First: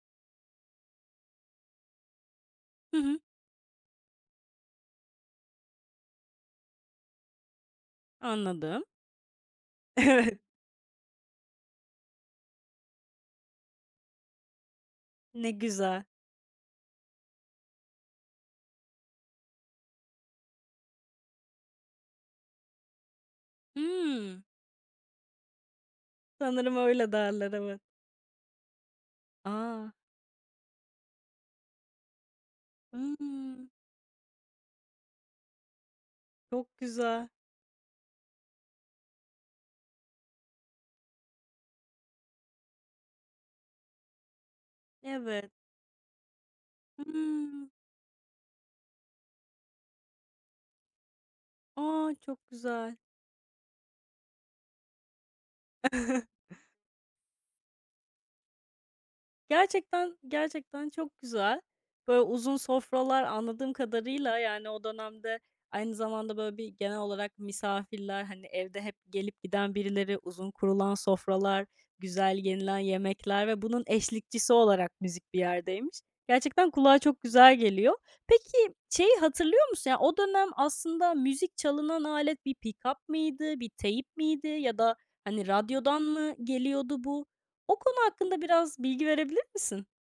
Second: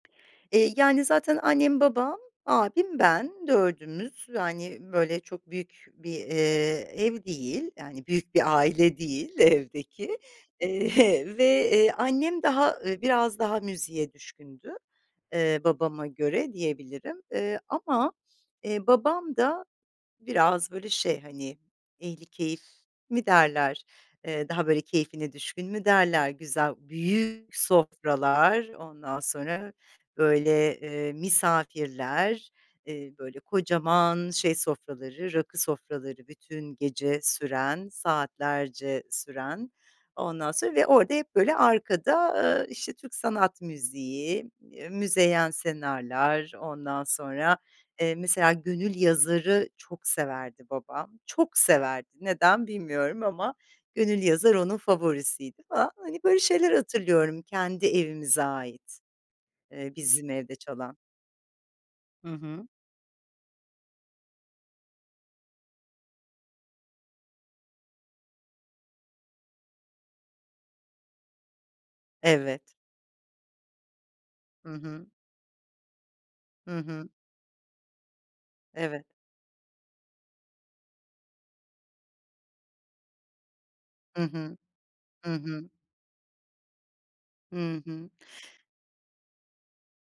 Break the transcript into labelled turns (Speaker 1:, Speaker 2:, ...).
Speaker 1: Eee, yani, zaten annem, babam,
Speaker 2: Hı
Speaker 1: abim,
Speaker 2: hı.
Speaker 1: ben dördümüz, yani, böyle çok büyük bir, eee, ev değil, yani, büyük bir
Speaker 2: Anladım.
Speaker 1: aile değil evdeki,
Speaker 2: Evet.
Speaker 1: eee, ve, eee, annem, daha, ııı, biraz daha müziğe düşkündü,
Speaker 2: Ne
Speaker 1: eee,
Speaker 2: güzel.
Speaker 1: babama göre diyebilirim, eee, ama, eee, babam da biraz böyle şey, hani, ehlikeyif mi derler,
Speaker 2: Hımm.
Speaker 1: eee, daha böyle keyfine düşkün mü derler, güzel,
Speaker 2: Sanırım öyle derler,
Speaker 1: büyük
Speaker 2: evet.
Speaker 1: sofralar, ondan sonra
Speaker 2: A!
Speaker 1: böyle, eee, misafirler, eee, böyle
Speaker 2: Hımm.
Speaker 1: kocaman şey sofraları, rakı sofraları bütün
Speaker 2: Çok
Speaker 1: gece
Speaker 2: güzel.
Speaker 1: süren, saatlerce süren ondan sonra ve orada hep böyle arkada, ııı, işte, Türk sanat müziği, eee, Müzeyyen
Speaker 2: Evet.
Speaker 1: Senar'lar, ondan sonra,
Speaker 2: Hımm.
Speaker 1: eee, mesela, Gönül Yazar'ı çok severdi babam, çok severdi
Speaker 2: A, çok
Speaker 1: neden
Speaker 2: güzel!
Speaker 1: bilmiyorum ama Gönül Yazar onun favorisiydi falan. Hani, böyle şeyler hatırlıyorum kendi evimize ait, eee,
Speaker 2: Gerçekten,
Speaker 1: bizim evde
Speaker 2: gerçekten
Speaker 1: çalan.
Speaker 2: çok güzel. Böyle
Speaker 1: Hı
Speaker 2: uzun
Speaker 1: hı.
Speaker 2: sofralar anladığım kadarıyla, yani, o dönemde aynı zamanda böyle bir genel olarak misafirler, hani, evde hep gelip giden birileri, uzun kurulan sofralar, güzel
Speaker 1: Evet.
Speaker 2: yenilen yemekler ve bunun eşlikçisi
Speaker 1: Hı
Speaker 2: olarak
Speaker 1: hı.
Speaker 2: müzik bir yerdeymiş. Gerçekten
Speaker 1: Hı
Speaker 2: kulağa
Speaker 1: hı.
Speaker 2: çok güzel geliyor. Peki,
Speaker 1: Evet.
Speaker 2: şeyi hatırlıyor musun? Yani, o dönem aslında müzik çalınan alet bir pikap mıydı, bir teyp
Speaker 1: Hı
Speaker 2: miydi
Speaker 1: hı.
Speaker 2: ya da
Speaker 1: Hı
Speaker 2: hani,
Speaker 1: hı.
Speaker 2: radyodan mı geliyordu bu? O
Speaker 1: Hı
Speaker 2: konu
Speaker 1: hı.
Speaker 2: hakkında biraz bilgi verebilir misin?